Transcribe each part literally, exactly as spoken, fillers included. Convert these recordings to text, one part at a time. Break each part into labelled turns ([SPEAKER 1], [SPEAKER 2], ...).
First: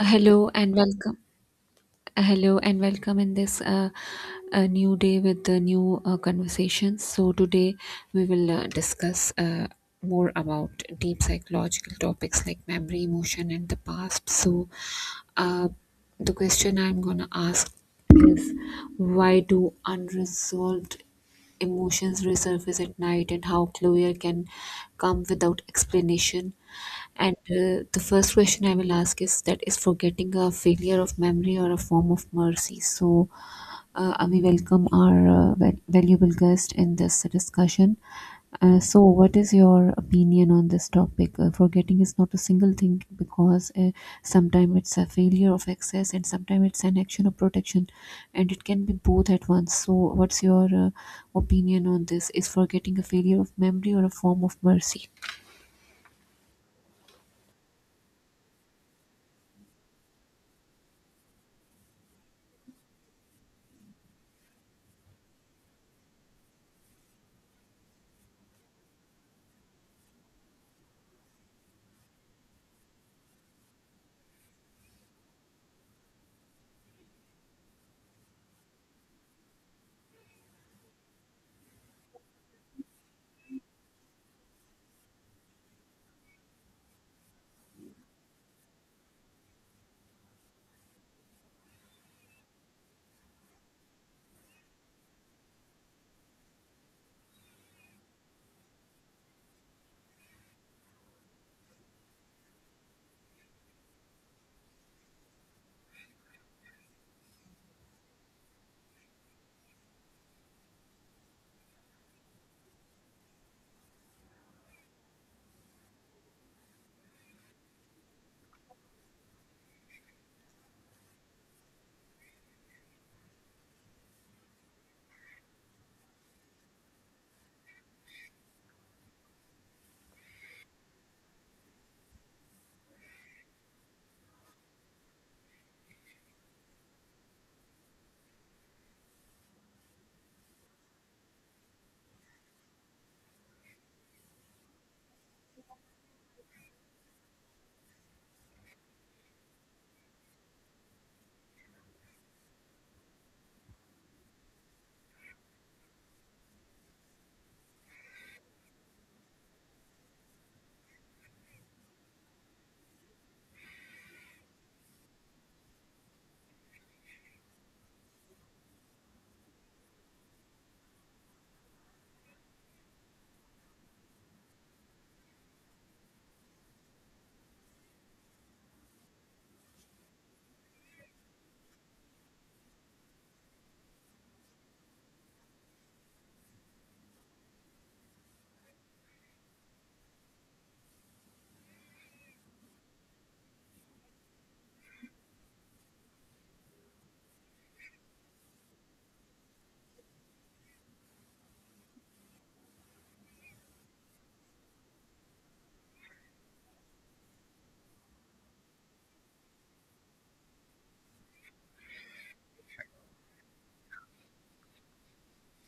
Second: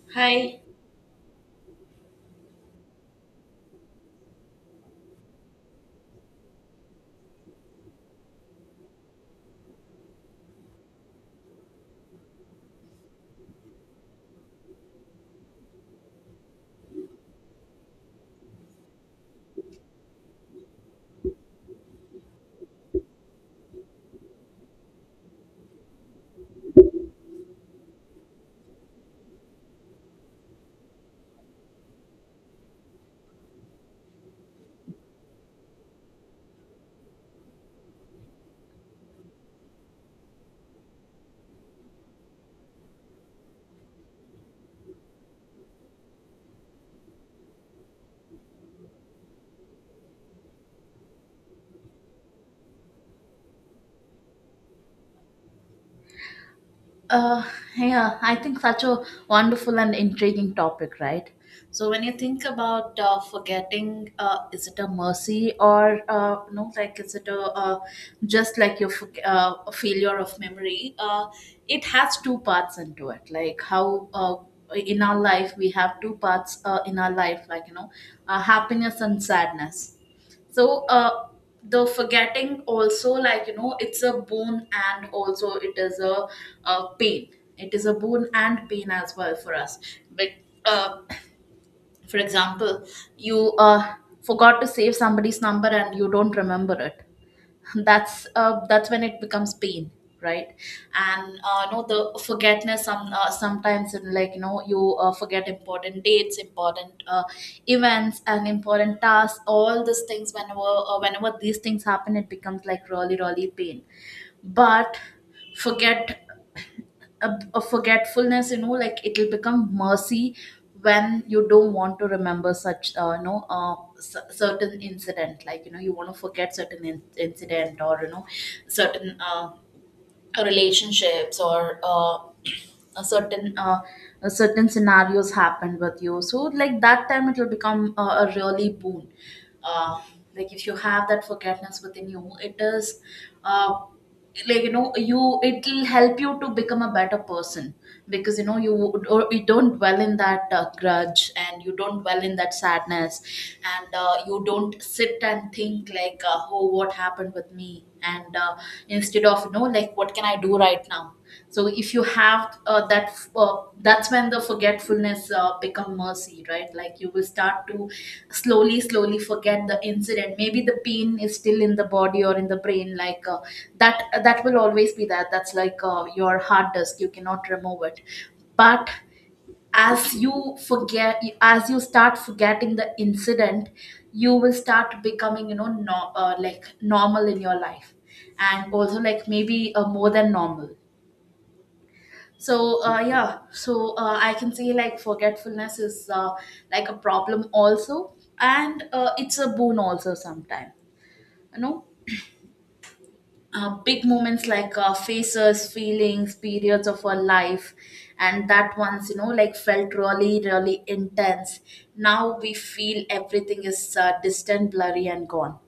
[SPEAKER 1] Uh, Hello
[SPEAKER 2] Hi.
[SPEAKER 1] and welcome. Uh, Hello and welcome in this uh, a new day with the new uh, conversations. So today we will uh, discuss uh, more about deep psychological topics like memory, emotion, and the past. So uh, the question I'm gonna ask is why do unresolved emotions resurface at night and how closure can come without explanation. And uh, the first question I will ask is, that is forgetting a failure of memory or a form of mercy? So, uh, and we welcome our uh, val- valuable guest in this discussion. Uh, so, what is your opinion on this topic? Uh, forgetting is not a single thing because uh, sometimes it's a failure of access and sometimes it's an action of protection, and it can be both at once. So, what's your uh, opinion on this? Is forgetting a failure of memory or a form of mercy?
[SPEAKER 2] Uh, yeah, I think such a wonderful and intriguing topic, right? So when you think about uh, forgetting, uh, is it a mercy or uh, no? Like, is it a uh, just like your forg- uh, a failure of memory? Uh, it has two parts into it. Like how uh, in our life we have two parts uh, in our life, like you know, uh, happiness and sadness, so uh the forgetting also, like you know, it's a boon and also it is a, uh pain. It is a boon and pain as well for us, but uh for example, you uh forgot to save somebody's number and you don't remember it. That's uh, that's when it becomes pain, right? And uh, no, the forgetness, some uh, sometimes in, like you know, you uh, forget important dates, important uh, events and important tasks, all these things, whenever uh, whenever these things happen it becomes like really really pain. But forget a, a forgetfulness, you know, like, it'll become mercy when you don't want to remember such, uh, you know uh, c- certain incident, like you know, you want to forget certain in- incident or you know certain uh, relationships, or uh, a certain uh, a certain scenarios happened with you, so like that time it will become a, a really boon. uh, like if you have that forgiveness within you, it is uh, like, you know, you, it will help you to become a better person, because you know you would- or you don't dwell in that uh, grudge and you don't dwell in that sadness. And uh, you don't sit and think like, uh, oh, what happened with me, and uh, instead of, you know, like, what can I do right now. So if you have uh, that uh, that's when the forgetfulness uh, become mercy, right? Like, you will start to slowly slowly forget the incident. Maybe the pain is still in the body or in the brain, like uh, that that will always be, that that's like uh, your hard disk, you cannot remove it. But as you forget, as you start forgetting the incident, you will start becoming, you know, no, uh, like normal in your life, and also like maybe uh, more than normal. So uh, yeah, so uh, I can say like forgetfulness is uh, like a problem also, and uh, it's a boon also sometimes. You know, uh, big moments, like uh, faces, feelings, periods of our life, and that once, you know, like felt really really intense, now we feel everything is uh, distant, blurry and gone,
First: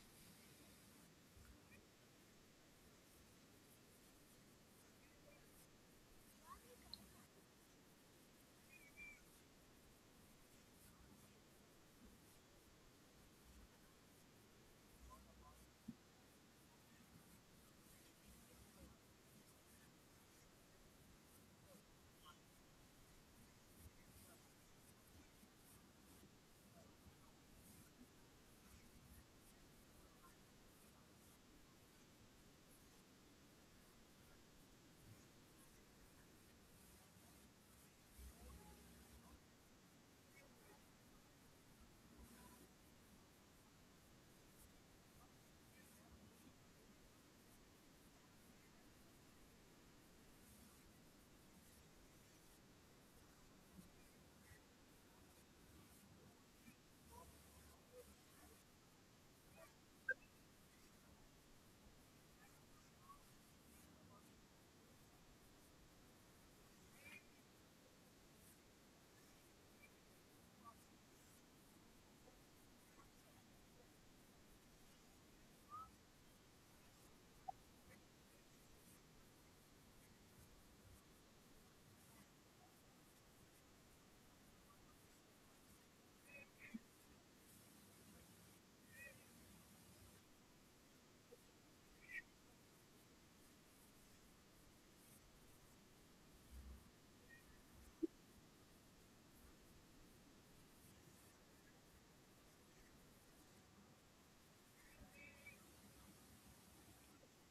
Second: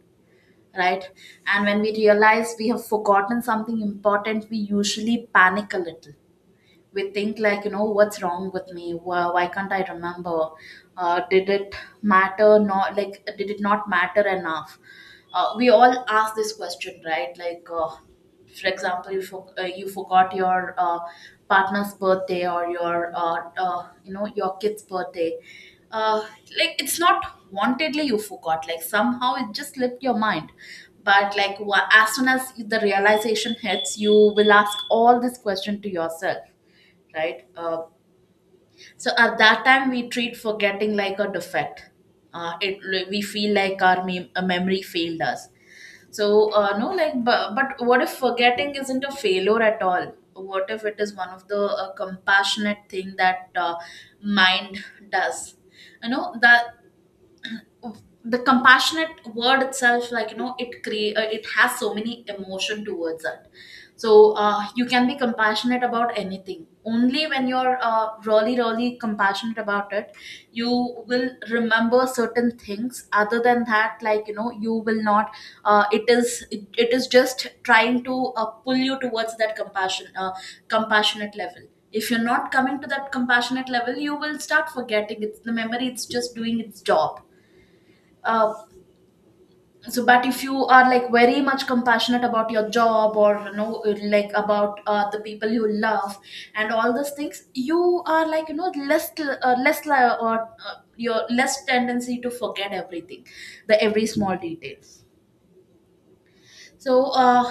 [SPEAKER 2] right? And when we realize we have forgotten something important, we usually panic a little. We think, like, you know, what's wrong with me, why, why can't I remember? Uh, did it matter? Not, like, did it not matter enough? Uh, we all ask this question, right? Like uh, for example, you, for, uh, you forgot your uh, partner's birthday or your uh, uh, you know, your kid's birthday. uh, like, it's not wantedly you forgot, like, somehow it just slipped your mind. But like wha- as soon as the realization hits, you will ask all this question to yourself, right? Uh, so at that time, we treat forgetting like a defect. Uh, it we feel like our mem- a memory failed us. So uh, no, like, but, but what if forgetting isn't a failure at all? What if it is one of the uh, compassionate thing that uh, mind does? You know that the compassionate word itself, like, you know, it create uh, it has so many emotion towards it. So uh, you can be compassionate about anything only when you're uh, really really compassionate about it. You will remember certain things, other than that, like, you know, you will not. uh, it is it, it is just trying to uh, pull you towards that compassion, uh, compassionate level. If you're not coming to that compassionate level, you will start forgetting. It's the memory, it's just doing its job. uh, so but if you are like very much compassionate about your job, or you know, like about uh, the people you love and all those things, you are, like, you know, less uh, less li- or uh, your less tendency to forget everything, the every small detail. So uh,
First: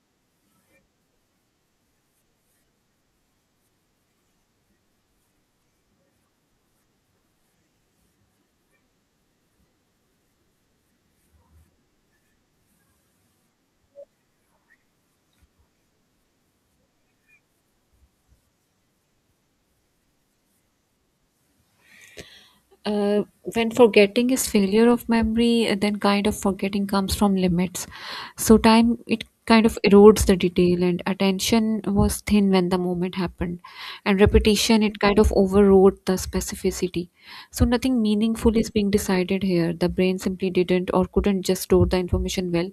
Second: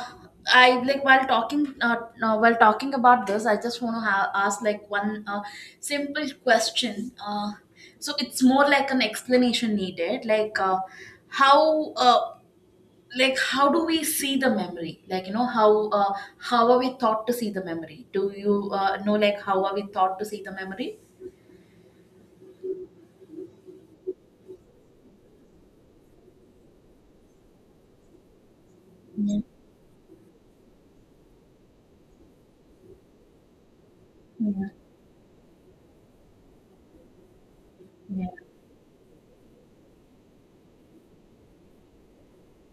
[SPEAKER 2] I like, while talking uh, uh, while talking about this, I just want to ha- ask like one uh, simple question. Uh, so it's more like an explanation needed, like uh, how uh, like, how do we see the memory? Like, you know, how uh, how are we taught to see the memory? Do you uh, know, like, how are we taught to see the memory?
[SPEAKER 1] uh, when forgetting is failure of memory uh, then kind of forgetting comes from limits. So time, it
[SPEAKER 2] Yeah,
[SPEAKER 1] kind of erodes the detail, and attention was thin when the moment happened, and
[SPEAKER 2] yeah,
[SPEAKER 1] repetition, it kind of overrode the specificity. So nothing meaningful is being decided here. The brain simply didn't or couldn't just store the information well.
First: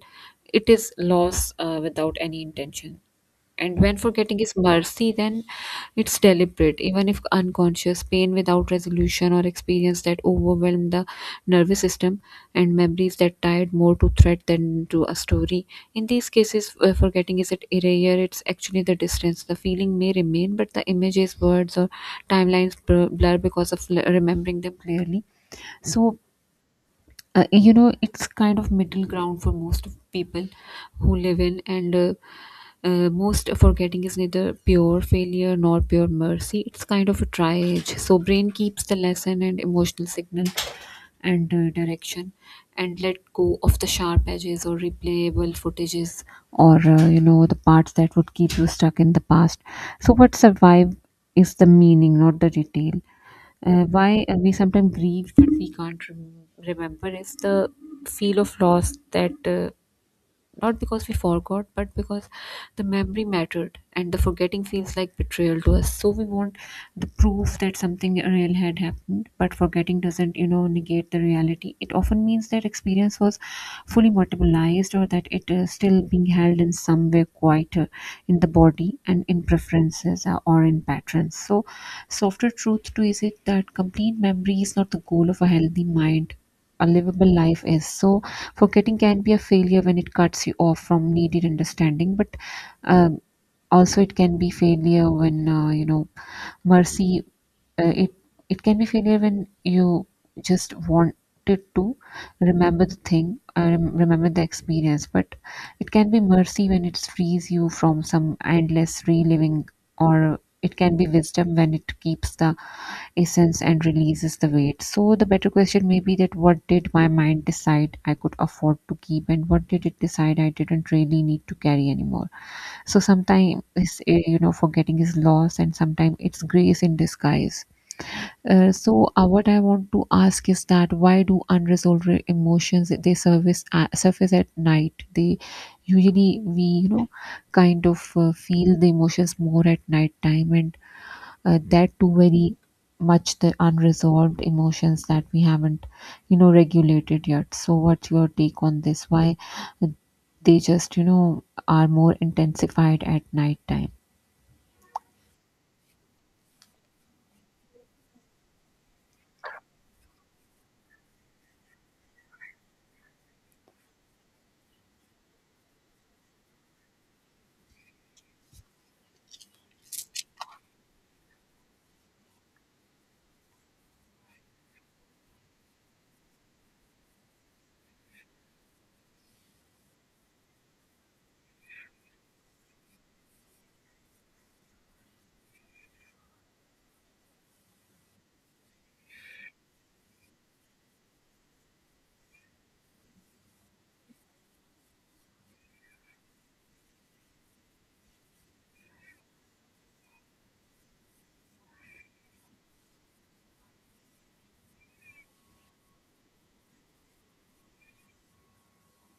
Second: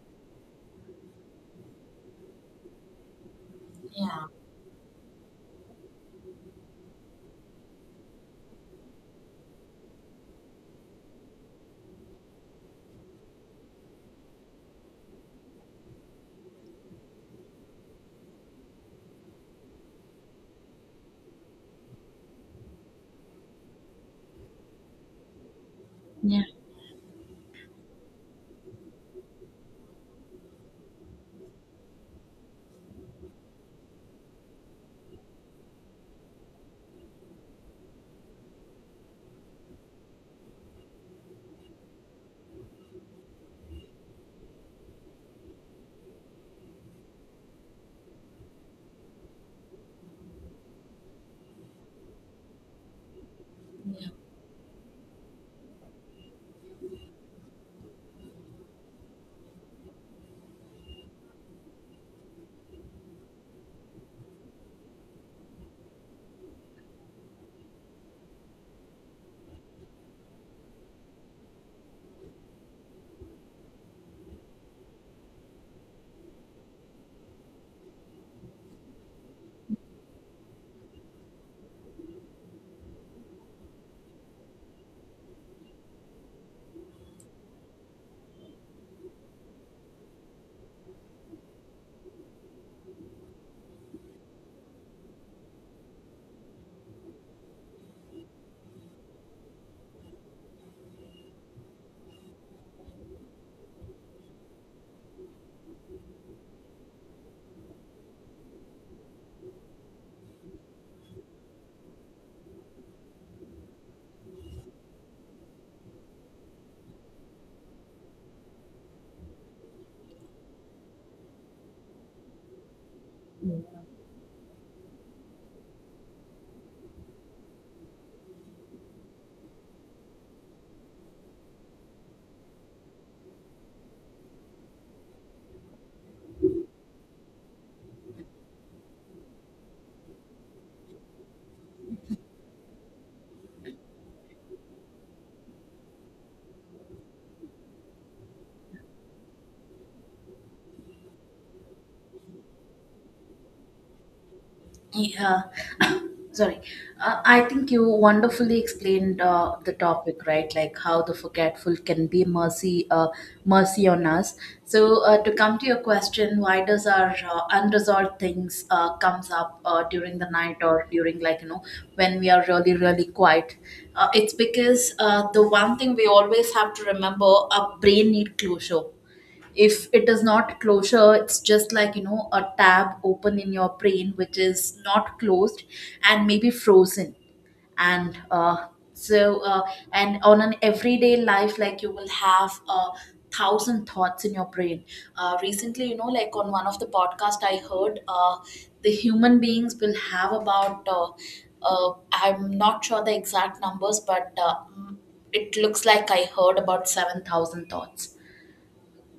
[SPEAKER 1] It is loss uh, without any intention. And when
[SPEAKER 2] yeah,
[SPEAKER 1] forgetting is mercy, then it's deliberate, even if unconscious, pain without resolution, or experience that overwhelm the nervous system, and memories that tied more to threat than to a story. In these cases, uh, forgetting is at erasure, it's actually the distance. The feeling may remain, but the images, words, or timelines blur blur because of l- remembering them clearly. So,
[SPEAKER 2] yeah,
[SPEAKER 1] uh, you know, it's kind of middle ground for most of people who live in, and uh, uh, most forgetting is neither pure failure nor pure mercy. It's kind of a triage, so brain keeps the lesson and emotional signal and uh, direction, and let go of the sharp edges or replayable footages, or uh, you know, the parts that would keep you stuck in the past. So what survive is the meaning, not the detail. uh,
[SPEAKER 2] yeah.
[SPEAKER 1] why uh, we sometimes grieve but we can't rem- remember is the feel of loss that uh, not because we forgot, but because the memory mattered and the forgetting feels like betrayal to us. So we want the proof that something real had happened, but forgetting doesn't, you know, negate the reality. It often means that experience was fully materialized, or that it is still being held in some way quieter in the body and in preferences uh, or in patterns. So, softer truth to is it that complete memory is not the goal of a healthy mind, a livable life is. So, forgetting can be a failure when it cuts you off from needed understanding, but um, also it can be failure when uh, you know, mercy, uh, it, it can be failure when you just wanted to remember the thing, uh, rem- remember the experience, but it can be mercy when it frees you from some endless reliving, or it can be wisdom when it keeps the essence and releases the weight. So the better question may be that what did my mind decide I could afford to keep, and what did it decide I didn't really need to carry anymore. So sometimes, you know, forgetting is loss, and sometimes it's grace in disguise. Uh, so uh, what I want to ask is that why do unresolved re- emotions they surface at, surface at night? They usually, we you know, kind of uh, feel the emotions more at night time, and uh, that too very much the unresolved emotions that we haven't, you know, regulated yet. So what's your take on this? Why they just, you know, are more intensified at night time?
[SPEAKER 2] Yeah, sorry. Uh, I think you wonderfully explained uh, the topic, right? Like, how the forgetful can be mercy, uh, mercy on us. So uh, to come to your question, why does our uh, unresolved things uh, comes up uh, during the night, or during, like, you know, when we are really really quiet? Uh, it's because uh, the one thing we always have to remember, our brain need closure. If it is not closure, it's just like, you know, a tab open in your brain which is not closed, and maybe frozen. And uh, so uh, and on an everyday life, like, you will have a thousand thoughts in your brain. Uh, recently, you know, like on one of the podcast I heard uh, the human beings will have about uh, uh, I'm not sure the exact numbers, but uh, it looks like I heard about seven thousand thoughts.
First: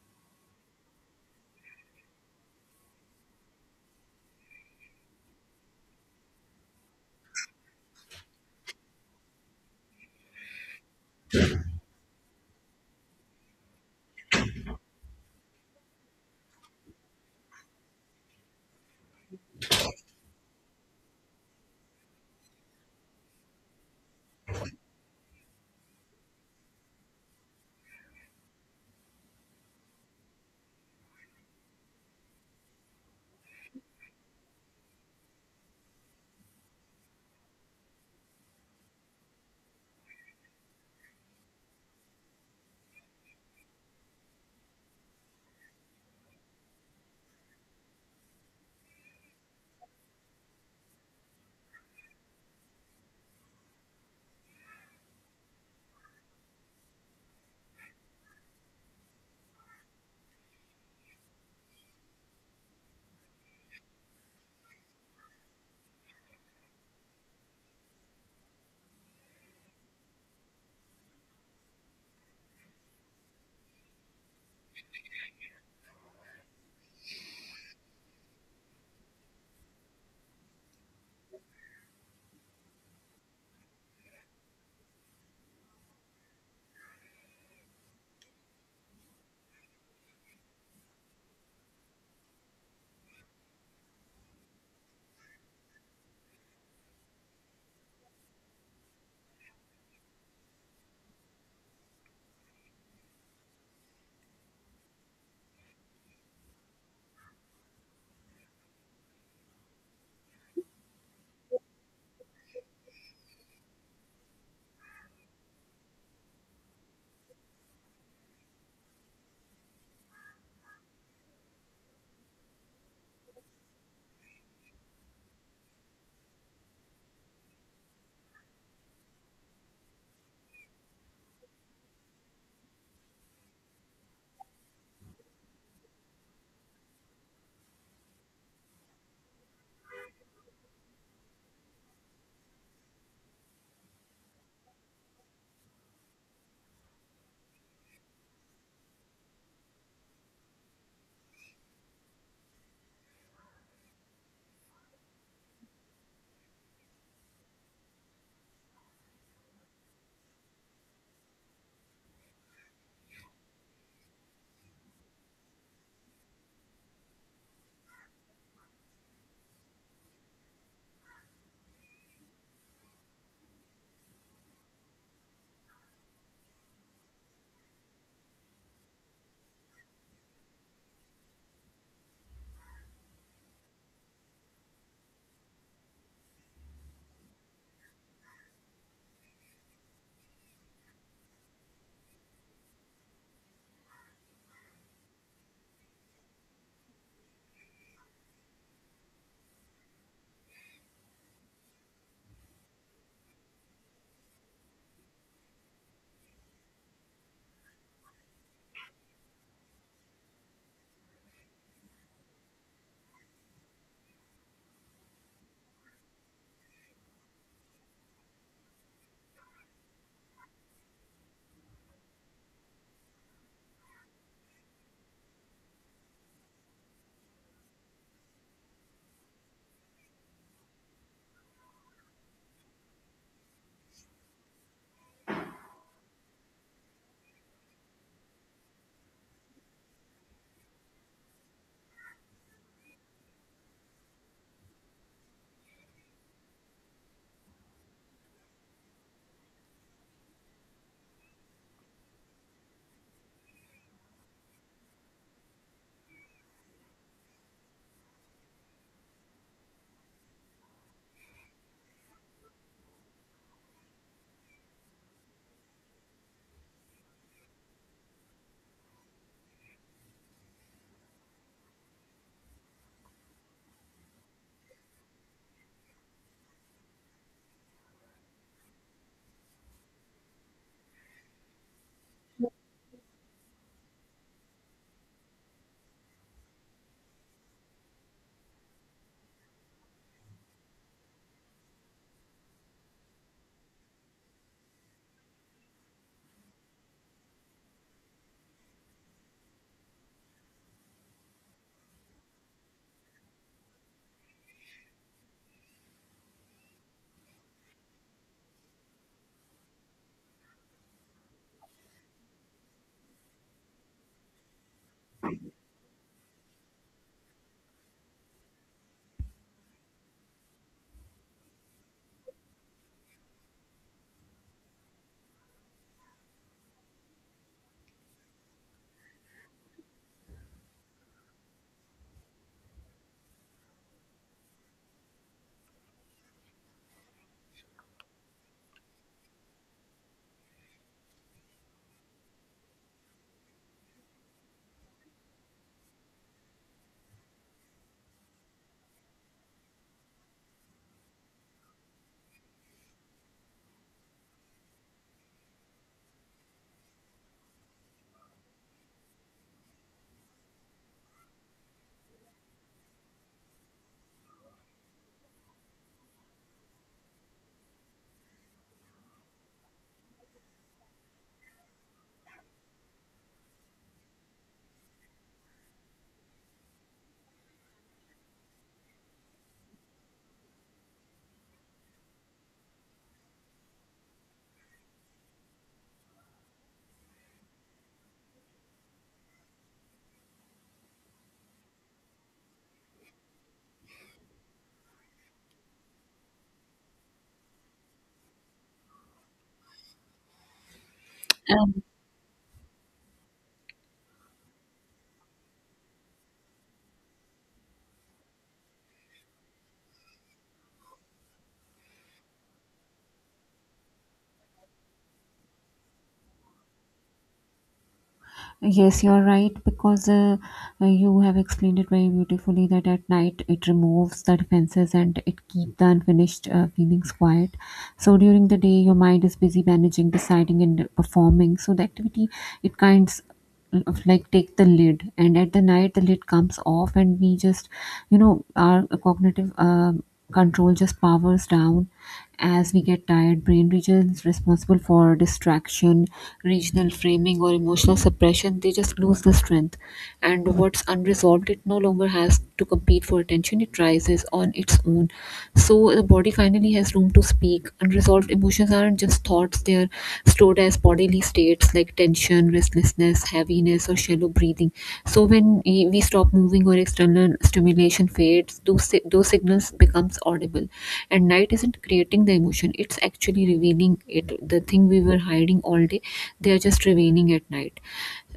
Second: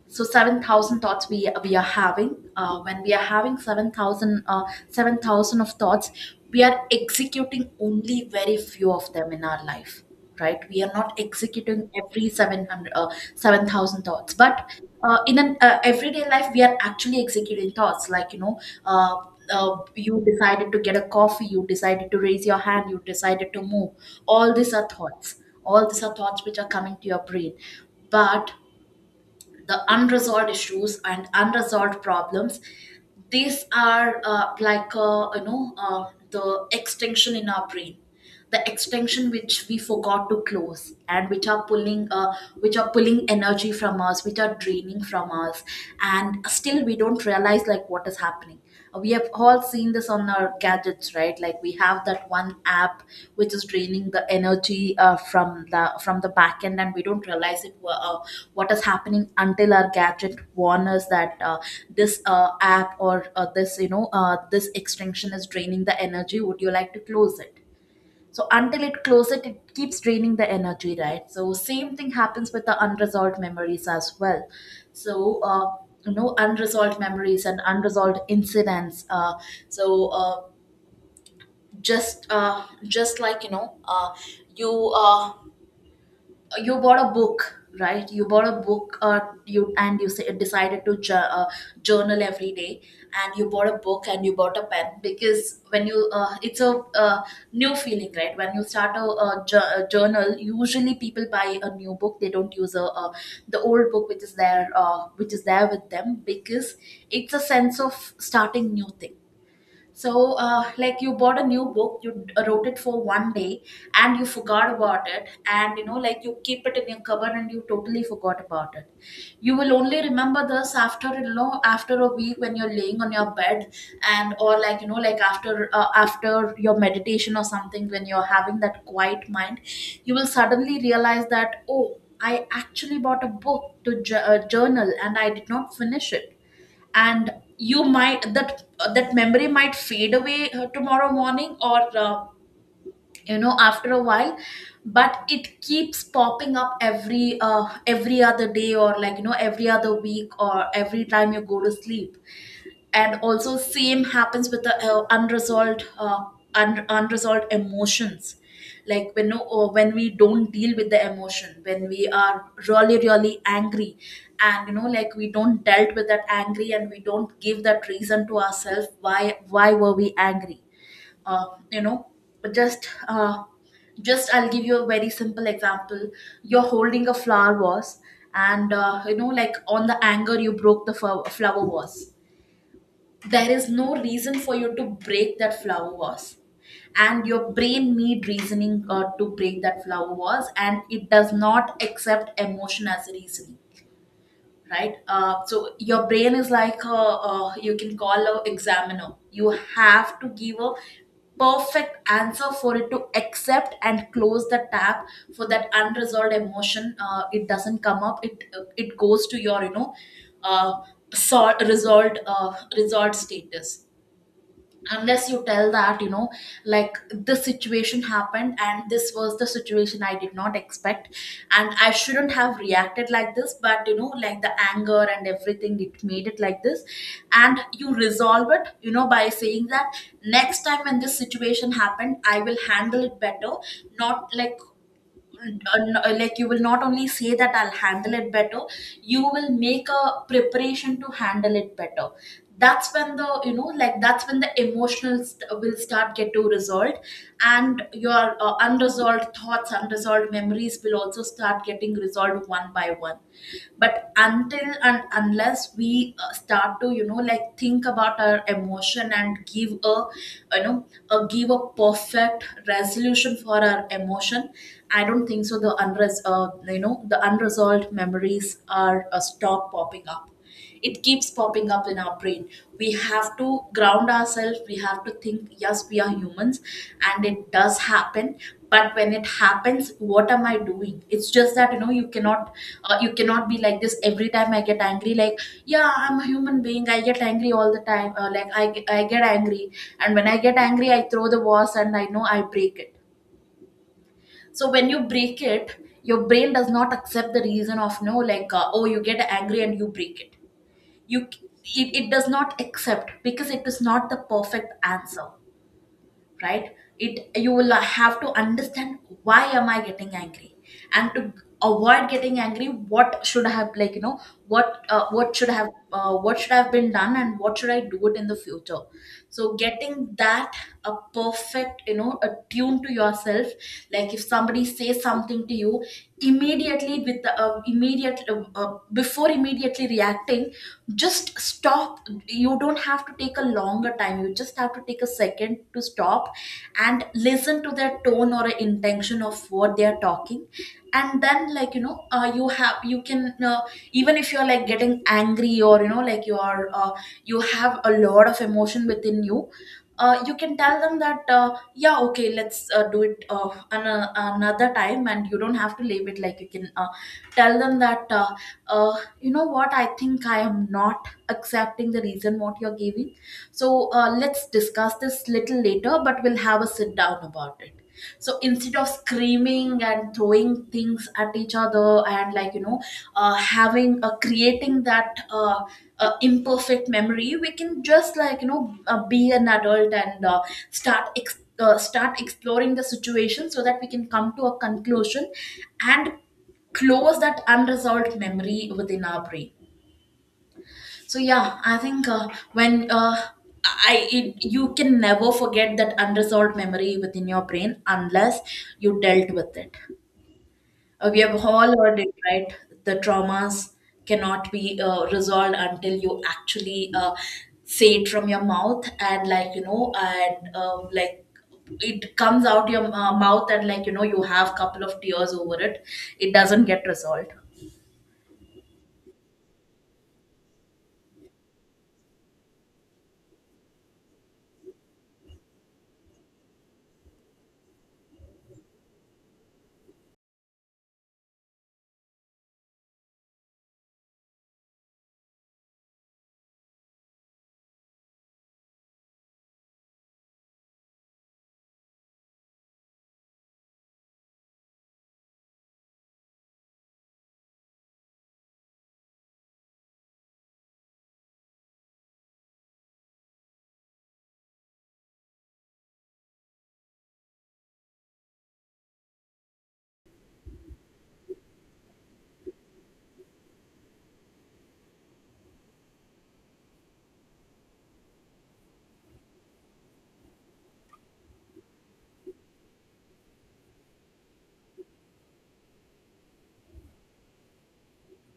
[SPEAKER 2] So seven thousand thoughts we we are having, uh, when we are having seven thousand uh, seven thousand of thoughts, we are executing only very few of them in our life, right? We are not executing every seven hundred uh, seven thousand thoughts. But uh, in an uh, everyday life, we are actually executing thoughts, like, you know, uh, uh, you decided to get a coffee, you decided to raise your hand, you decided to move. All these are thoughts, all these are thoughts which are coming to your brain. But the unresolved issues and unresolved problems, these are, uh, like uh, you know uh, the extension in our brain, the extension which we forgot to close, and which are pulling, uh, which are pulling energy from us, which are draining from us, and still we don't realize like what is happening. We have all seen this on our gadgets, right? Like, we have that one app which is draining the energy uh, from the from the back end, and we don't realize it, wha- uh, what is happening, until our gadget warns us that uh, this uh, app, or uh, this you know uh, this extension, is draining the energy, would you like to close it. So until it closes it, it keeps draining the energy, right? So same thing happens with the unresolved memories as well. So uh, you know, unresolved memories and unresolved incidents, uh, so uh, just uh, just like, you know, uh, you uh, you bought a book, right? You bought a book, uh, you and you say, decided to ju- uh, journal every day, and you bought a book and you bought a pen, because when you uh, it's a uh, new feeling, right? When you start a, a, ju- a journal, usually people buy a new book, they don't use a, a the old book which is there, uh, which is there with them, because it's a sense of starting new things. So, uh, like, you bought a new book, you d- uh, wrote it for one day, and you forgot about it, and you know, like, you keep it in your cupboard and you totally forgot about it. You will only remember this after a long, after a week when you're laying on your bed, and or like you know, like after uh, after your meditation or something, when you're having that quiet mind. You will suddenly realize that, oh, I actually bought a book to j- uh, journal, and I did not finish it. And you might that that memory might fade away uh, tomorrow morning, or, uh, you know, after a while. But it keeps popping up every uh, every other day, or, like you know every other week, or every time you go to sleep. And also same happens with the uh, unresolved, uh, un- unresolved emotions. Like, when no, or when we don't deal with the emotion, when we are really, really angry. And, you know, like, we don't dealt with that angry, and we don't give that reason to ourselves, why why were we angry, uh, you know just, uh, just I'll give you a very simple example. You're holding a flower vase, and, uh, you know, like, on the anger you broke the flow- flower vase. There is no reason for you to break that flower vase, and your brain need reasoning uh, to break that flower vase, and it does not accept emotion as a reasoning, right? Uh, so your brain is like a, uh, you can call a examiner. You have to give a perfect answer for it to accept and close the tab for that unresolved emotion. Uh, it doesn't come up. It it goes to your, you know, uh, sort resolved uh, resolved status, unless you tell that, you know, like, this situation happened, and this was the situation, I did not expect, and I shouldn't have reacted like this, but, you know, like, the anger and everything, it made it like this. And you resolve it, you know, by saying that next time when this situation happened, I will handle it better. Not like, uh, like, you will not only say that I'll handle it better. You will make a preparation to handle it better. That's when the, you know, like, that's when the emotional st- will start get to resolved, and your uh, unresolved thoughts, unresolved memories will also start getting resolved one by one. But until and unless we, uh, start to, you know, like, think about our emotion and give a, you know, a give a perfect resolution for our emotion, I don't think so the unres uh, you know, the unresolved memories are, uh, stop popping up. It keeps popping up in our brain. We have to ground ourselves. We have to think, yes, we are humans, and it does happen. But when it happens, what am I doing? It's just that, you know, you cannot uh, you cannot be like this every time I get angry. Like, yeah, I'm a human being, I get angry all the time. Uh, like, I, ge- I get angry, and when I get angry, I throw the vase, and I know I break it. So when you break it, your brain does not accept the reason of no, like, uh, oh, you get angry and you break it. You, it, it does not accept, because it is not the perfect answer, right? It, you will have to understand, why am I getting angry. And to avoid getting angry, what should I have, like, you know, what uh, what should have uh, what should have been done, and what should I do it in the future. So getting that a perfect, you know, a tune to yourself. Like, if somebody says something to you immediately, with the uh, immediate uh, uh, before immediately reacting, just stop. You don't have to take a longer time, you just have to take a second to stop and listen to their tone or intention of what they are talking. And then, like, you know, uh, you have, you can, uh, even if you're, like, getting angry, or, you know, like, you are, uh, you have a lot of emotion within you. Uh, you can tell them that, uh, yeah, okay, let's, uh, do it uh, an- uh, another time, and you don't have to leave it. Like, you can, uh, tell them that, uh, uh, you know what, I think I am not accepting the reason what you're giving. So, uh, let's discuss this little later, but we'll have a sit down about it. So instead of screaming and throwing things at each other, and, like, you know, uh, having, uh, creating that, uh, uh, imperfect memory, we can just, like, you know, uh, be an adult, and, uh, start ex- uh, start exploring the situation so that we can come to a conclusion and close that unresolved memory within our brain. So yeah, I think, uh, when uh, I it, you can never forget that unresolved memory within your brain unless you dealt with it. Uh, we have all
[SPEAKER 1] And
[SPEAKER 2] heard it, right? The traumas cannot be, uh, resolved, until you actually, uh, say it from your mouth, and, like, you know, and, um, like, it comes out your, uh, mouth, and, like, you know, you have couple of tears over it. It doesn't get resolved.
[SPEAKER 1] yes, you're right, because uh, uh, you have explained it very beautifully that at night it removes the defenses and it keep the unfinished uh, feelings quiet. So during the day your mind is busy managing, deciding, and performing, so the activity, it kinds of like take the lid, and at the night the lid comes off, and we just, you know, our cognitive uh, control just powers down. As we get tired, brain regions responsible for distraction, regional framing, or emotional suppression, they just lose the strength, and what's unresolved, it no longer has to compete for attention, it rises on its own. So the body finally has room to speak. Unresolved unresolved emotions aren't just thoughts, they are stored as bodily states like tension, restlessness, heaviness, or shallow breathing. So when we we stop moving or external stimulation fades, those, si- those signals becomes audible. And night isn't creating the emotion, it's actually revealing it. The thing we were hiding all day, they are just revealing at night.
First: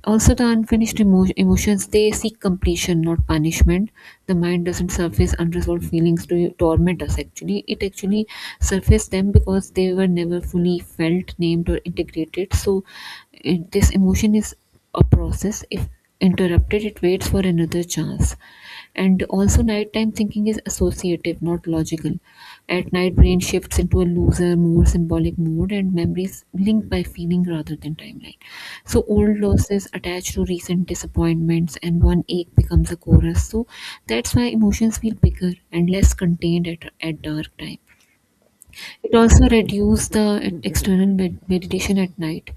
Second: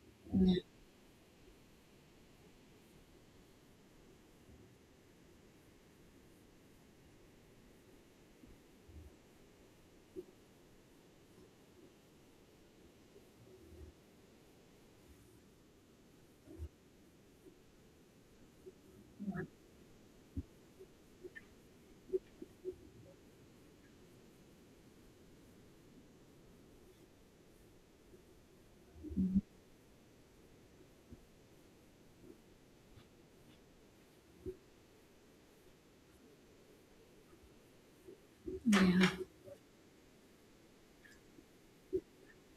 [SPEAKER 1] Also, the unfinished emo- emotions they seek completion, not punishment. The mind doesn't surface unresolved feelings to torment us. Actually, it actually surfaces them because they were never fully felt, named, or integrated. So, it, this emotion is a process. If interrupted, it waits for another chance. And also, nighttime thinking is associative, not logical. At night, brain shifts into a looser, more symbolic mode, and memories linked by feeling rather than timeline. So old losses attach to recent disappointments, and one ache becomes a chorus. So that's why emotions feel bigger and less contained at, at dark time. It also reduces the external med- meditation at night.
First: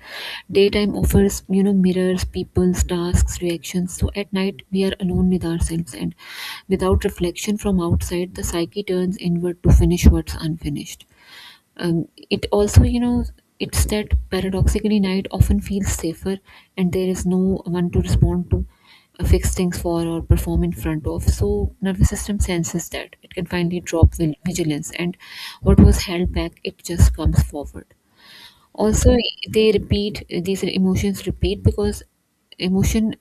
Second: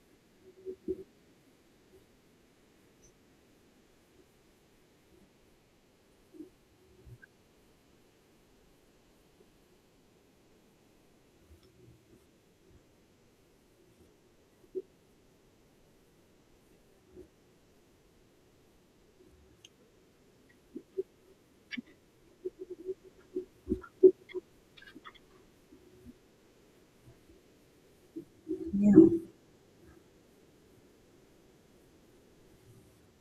[SPEAKER 1] Daytime offers, you know, mirrors, people's tasks, reactions. So at night we are alone with ourselves, and without reflection from outside, the psyche turns inward to finish what's unfinished. Um, it also, you know, it's that paradoxically night often feels safer, and there is no one to respond to, uh, fix things for, or perform in front of. So nervous system senses that it can finally drop vil- vigilance, and what was held back, it just comes forward. Also, they repeat, these emotions repeat because emotion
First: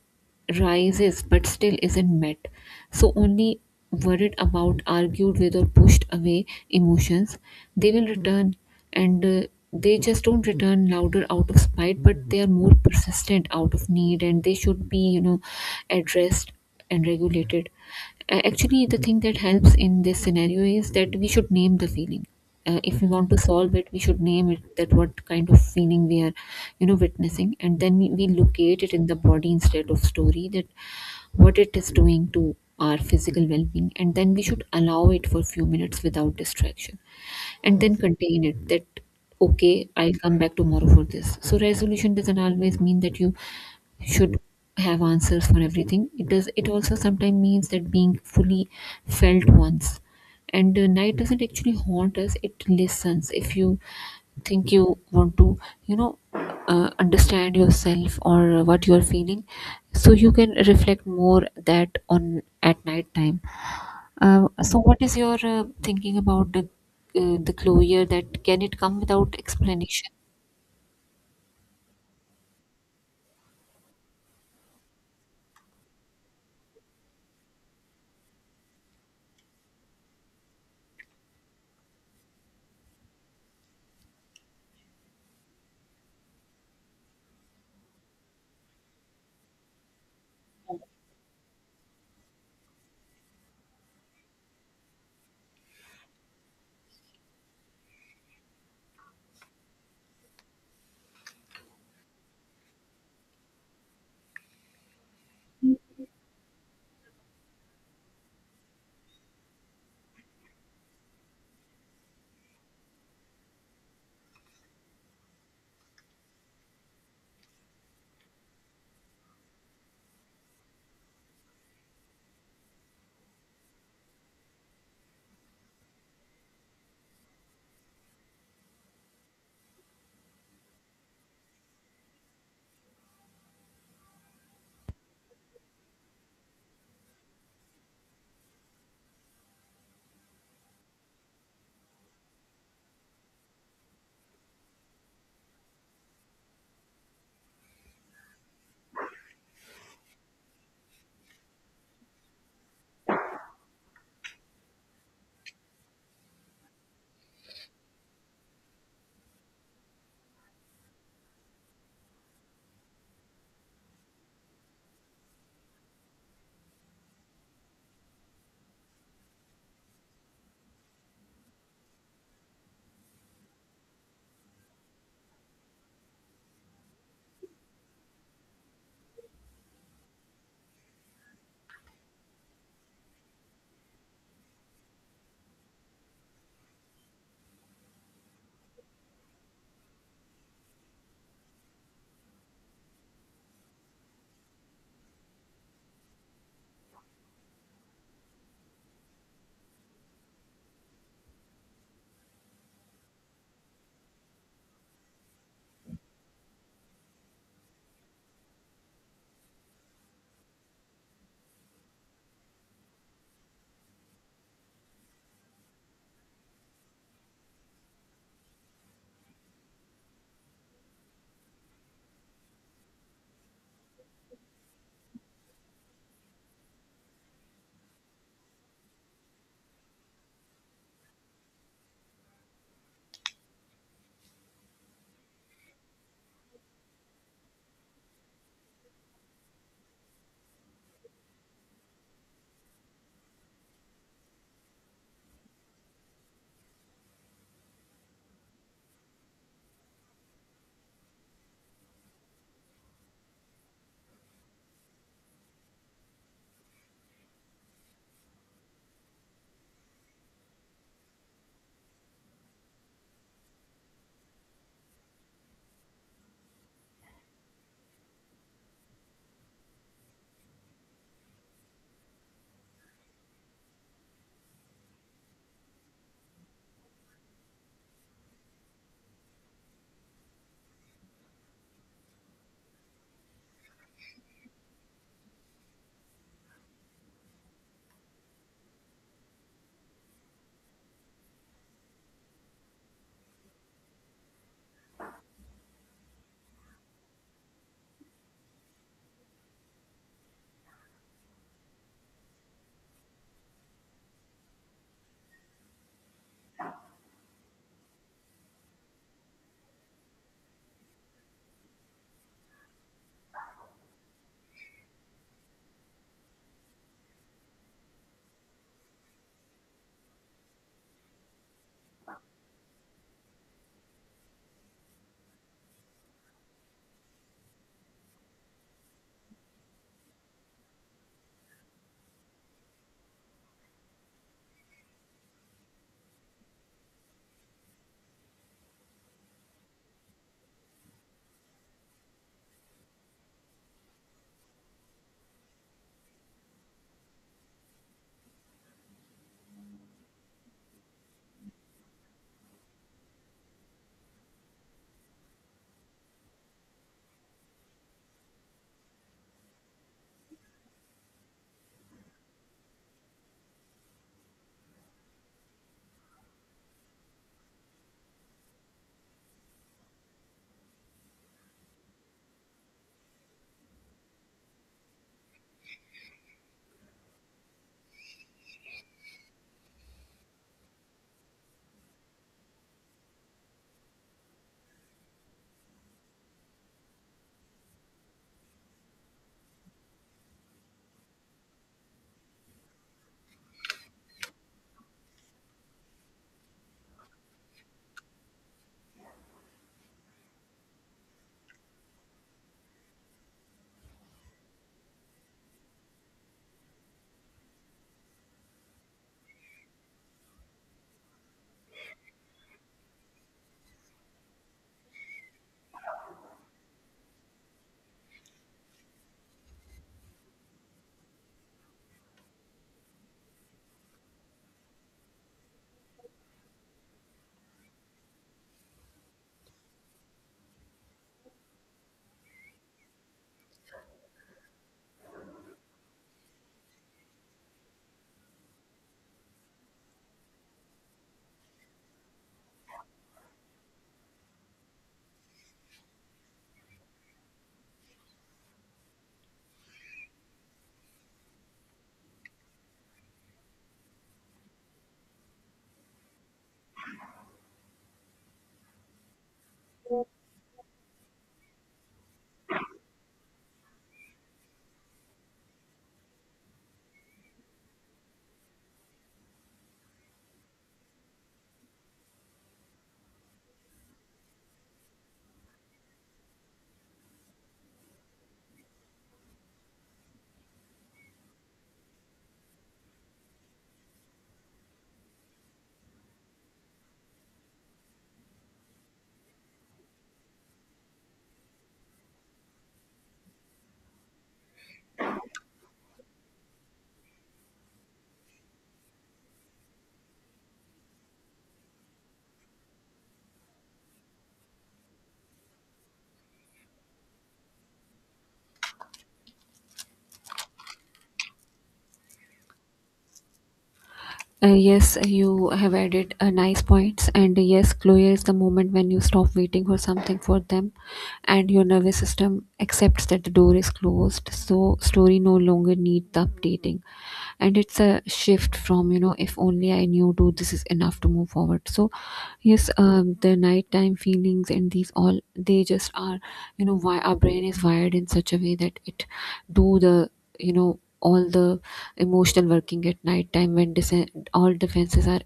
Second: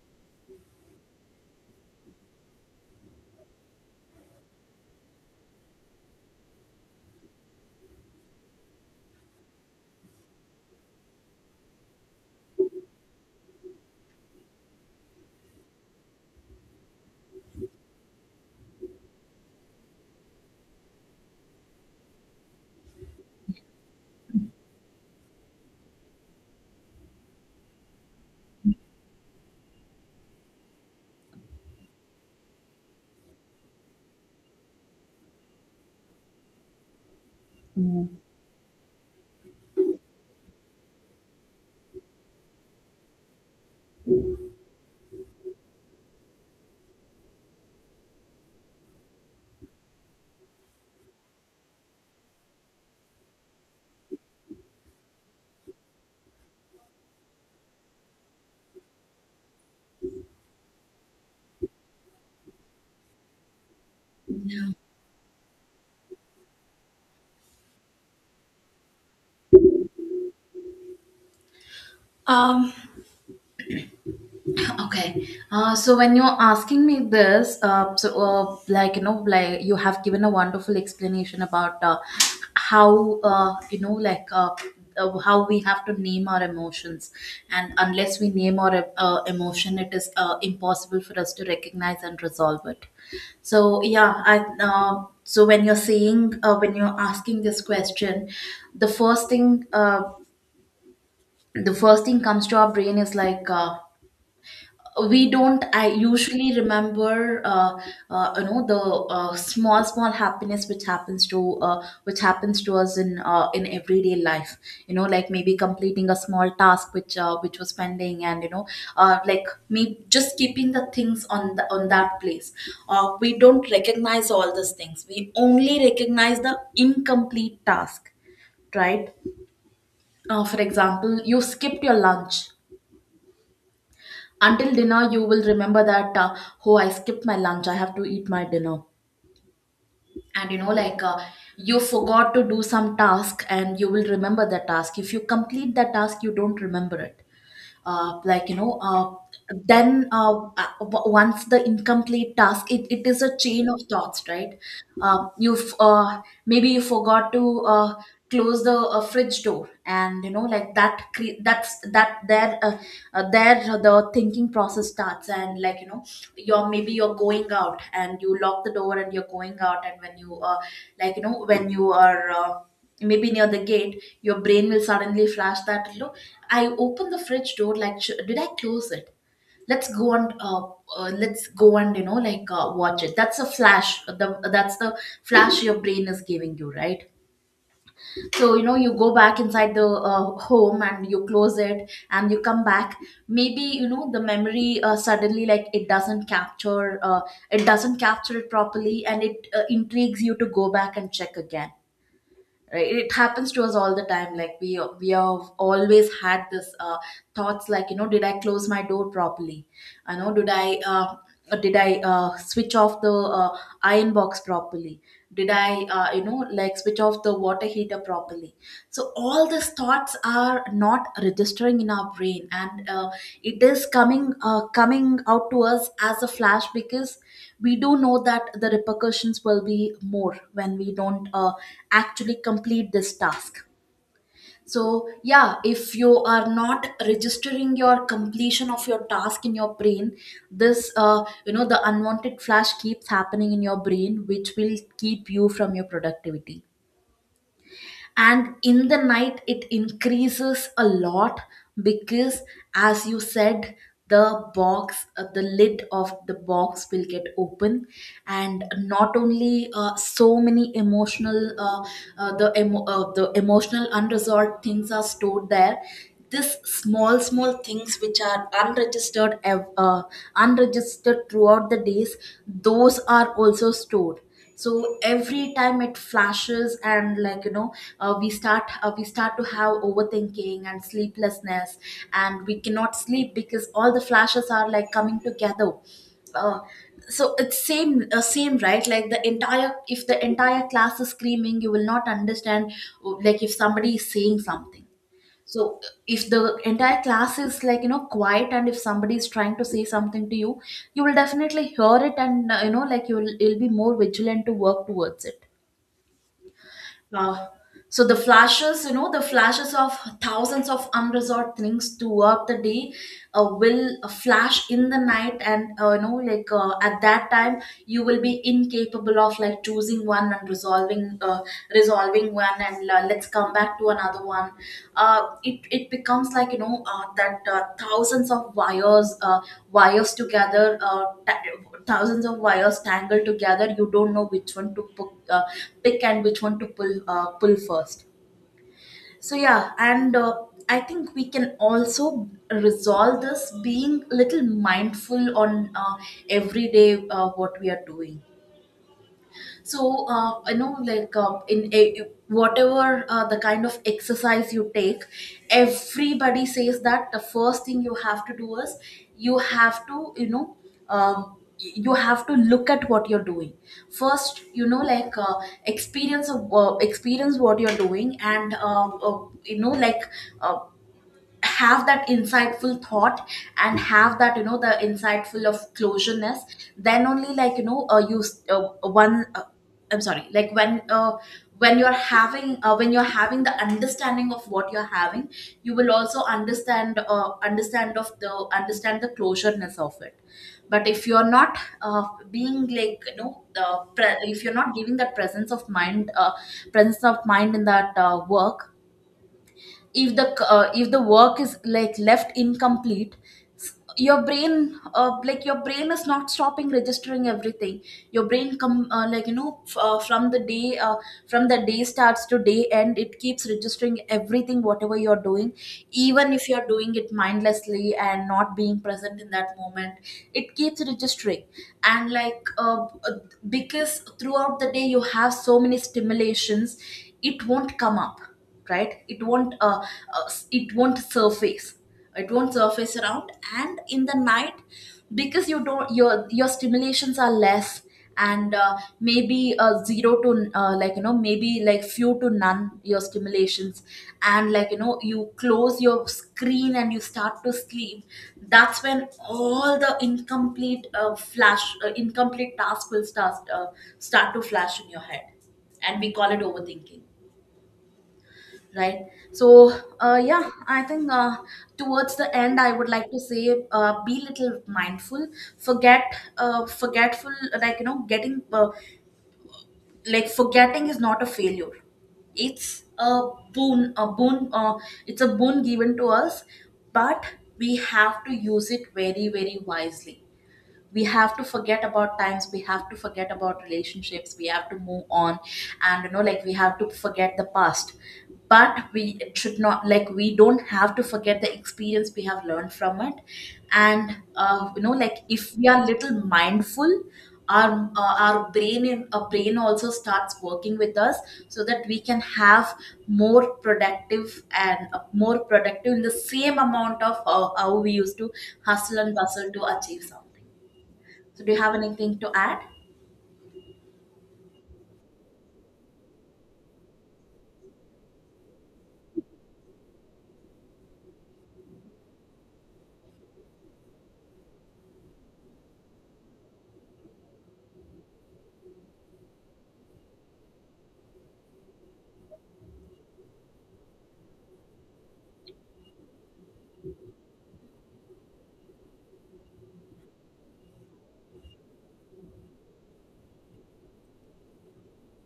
[SPEAKER 1] rises but still isn't met. So only worried about, argued with, or pushed away emotions, they will return. And uh, they just don't return louder out of spite, but they are more persistent out of need, and they should be, you know, addressed and regulated. A- actually the thing that helps in this scenario is that we should name the feeling. Uh, if we want to solve it, we should name it, that what kind of feeling we are, you know, witnessing. And then we, we locate it in the body instead of story, that what it is doing to our physical well-being. And then we should allow it for few minutes without distraction, and then
[SPEAKER 2] Mm.
[SPEAKER 1] contain it that okay, I'll come back tomorrow for this. So resolution doesn't always mean that you should have answers for everything. It does, it also sometimes means that being fully felt once. And the night doesn't actually haunt us, it listens. If you think you want to, you know, uh, understand yourself or what you're feeling, so you can reflect more that on at night time. Uh, so what is your uh, thinking about the uh, the closure, that can it come without explanation?
[SPEAKER 2] Um, Okay. Uh, so when you're asking me this, uh, so, uh, like, you know, like, you have given a wonderful explanation about, uh, how uh, you know, like, uh, uh, how we have to name our emotions, and unless we name our, uh, emotion, it is, uh, impossible for us to recognize and resolve it. So yeah, I uh, so when you're saying, uh, when you're asking this question, the first thing uh, the first thing comes to our brain is like. Uh, we don't, I usually remember, uh, uh, you know, the, uh, small, small happiness which happens to, uh, which happens to us in, uh, in everyday life. You know, like, maybe completing a small task which, uh, which was pending, and, you know, uh, like, me just keeping the things on the, on that place. Uh, we don't recognize all these things, we only recognize the incomplete task, right? Uh, for example, you skipped your lunch. Until dinner you will remember that, uh, oh, I skipped my lunch, I have to eat my dinner. And, you know, like, uh, you forgot to do some task, and you will remember that task. If you complete that task, you don't remember it. uh, like you know uh, then, uh, uh, w- once the incomplete task, it, it is a chain of thoughts, right? uh, you've uh, Maybe you forgot to, uh, close the, uh, fridge door, and, you know, like, that, cre- that's that there, uh, uh, there the thinking process starts. And, like, you know, you're, maybe you're going out, and you lock the door, and you're going out, and when you, uh, like, you know, when you are, uh, maybe near the gate, your brain will suddenly flash that, look, I opened the fridge door, like, sh- did I close it? Let's go, and, uh, uh, let's go and, you know, like, uh, watch it. That's a flash, the that's the flash your brain is giving you, right? So, you know, you go back inside the, uh, home, and you close it and you come back. Maybe, you know, the memory, uh, suddenly, like, it doesn't capture, uh, it doesn't capture it properly, and it, uh, intrigues you to go back and check again, right? It happens to us all the time. Like, we we have always had this, uh, thoughts, like, you know, did I close my door properly? I know, did i uh, uh, did I, uh, switch off the, uh, iron box properly? Did I, uh, you know, like, switch off the water heater properly? So all these thoughts are not registering in our brain, and, uh, it is coming, uh, coming out to us as a flash, because we do know that the repercussions will be more when we don't, uh, actually complete this task. So yeah, if you are not registering your completion of your task in your brain, this, uh, you know, the unwanted flash keeps happening in your brain, which will keep you from your productivity. And in the night it increases a lot, because, as you said, the box, uh, the lid of the box will get open. And not only, uh, so many emotional, uh, uh, the emo- uh, the emotional unresolved things are stored there, this small, small things which are unregistered, ev- uh, unregistered throughout the days, those are also stored. So every time it flashes, and, like, you know, uh, we start uh, we start to have overthinking and sleeplessness, and we cannot sleep because all the flashes are like coming together. uh, so it's same, uh, same, right? Like, the entire, if the entire class is screaming, you will not understand. Oh, like, if somebody is saying something. So, if the entire class is, like, you know, quiet, and if somebody is trying to say something to you, you will definitely hear it. And, uh, you know, like, you'll you'll be more vigilant to work towards it. uh, so the flashes, you know, the flashes of thousands of unresolved things throughout the day, uh, will flash in the night, and, uh, you know, like, uh, at that time, you will be incapable of, like, choosing one and resolving, uh, resolving one, and, uh, let's come back to another one. Uh, it it becomes like, you know, uh, that, uh, thousands of wires, uh, wires together, uh, ta- thousands of wires tangled together, you don't know which one to, pu- uh, pick, and which one to pull uh, pull first. So yeah, and, uh, I think we can also resolve this being little mindful on, uh, everyday, uh, what we are doing. So, uh, I know, like, uh, in a, whatever, uh, the kind of exercise you take, everybody says that the first thing you have to do is you have to, you know, um, you have to look at what you're doing first, you know, like, uh, experience of, uh, experience what you're doing, and, uh, uh, you know, like, uh, have that insightful thought, and have that, you know, the insightful of closureness. Then only, like, you know, uh, you s- uh, one uh, I'm sorry, like, when uh, when you're having, uh, when you're having the understanding of what you're having, you will also understand, uh, understand of the understand the closureness of it. But if you're not, uh, being like, you know, the, pre- if you're not giving that presence of mind, uh, presence of mind in that, uh, work, if the, c- uh, if the work is like left incomplete, s- your brain, uh, like, your brain is not stopping registering everything. Your brain come uh, like you know f- uh, From the day, uh, from the day starts to day end, it keeps registering everything whatever you're doing. Even if you're doing it mindlessly and not being present in that moment, it keeps registering. And, like, uh, uh, because throughout the day you have so many stimulations, it won't come up, right? It won't, uh, uh, it won't surface. It won't surface around. And in the night, because you don't, your your stimulations are less, and, uh, maybe, uh, zero to, uh, like, you know, maybe like few to none your stimulations. And, like, you know, you close your screen and you start to sleep. That's when all the incomplete, uh, flash uh, incomplete tasks will start, uh, start to flash in your head. And we call it overthinking, right? So, uh, yeah, I think, uh, towards the end I would like to say, uh, be little mindful. Forget, uh, forgetful, like, you know, getting, uh, like, forgetting is not a failure. It's a boon. A boon, uh, it's a boon given to us. But we have to use it very, very wisely. We have to forget about times, we have to forget about relationships, we have to move on, and, you know, like, we have to forget the past. But we should not, like, we don't have to forget the experience we have learned from it. And, uh, you know, like, if we are little mindful, our, uh, our brain, in our brain, also starts working with us, so that we can have more productive, and, uh, more productive in the same amount of how, how we used to hustle and bustle to achieve something. So, do you have anything to add?
[SPEAKER 1] Uh, yes, you have added uh, nice points, and yes, closure is the moment when you stop waiting for something for them, and your nervous system accepts that the door is closed. So, story no longer needs the updating, and it's a shift from, you know, if only I knew, to this is enough to move forward. So, yes, um, the nighttime feelings and these all, they just are, you know, why our brain is wired in such a way that it do the, you know, all the emotional working at night time when disen- all defenses are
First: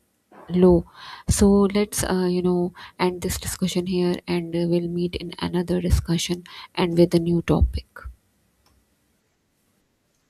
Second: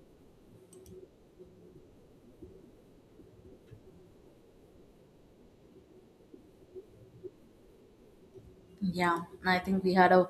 [SPEAKER 1] low. So let's, uh, you know, end this discussion here, and uh, we'll meet in another discussion and with a new topic.
[SPEAKER 2] Yeah, I think we had a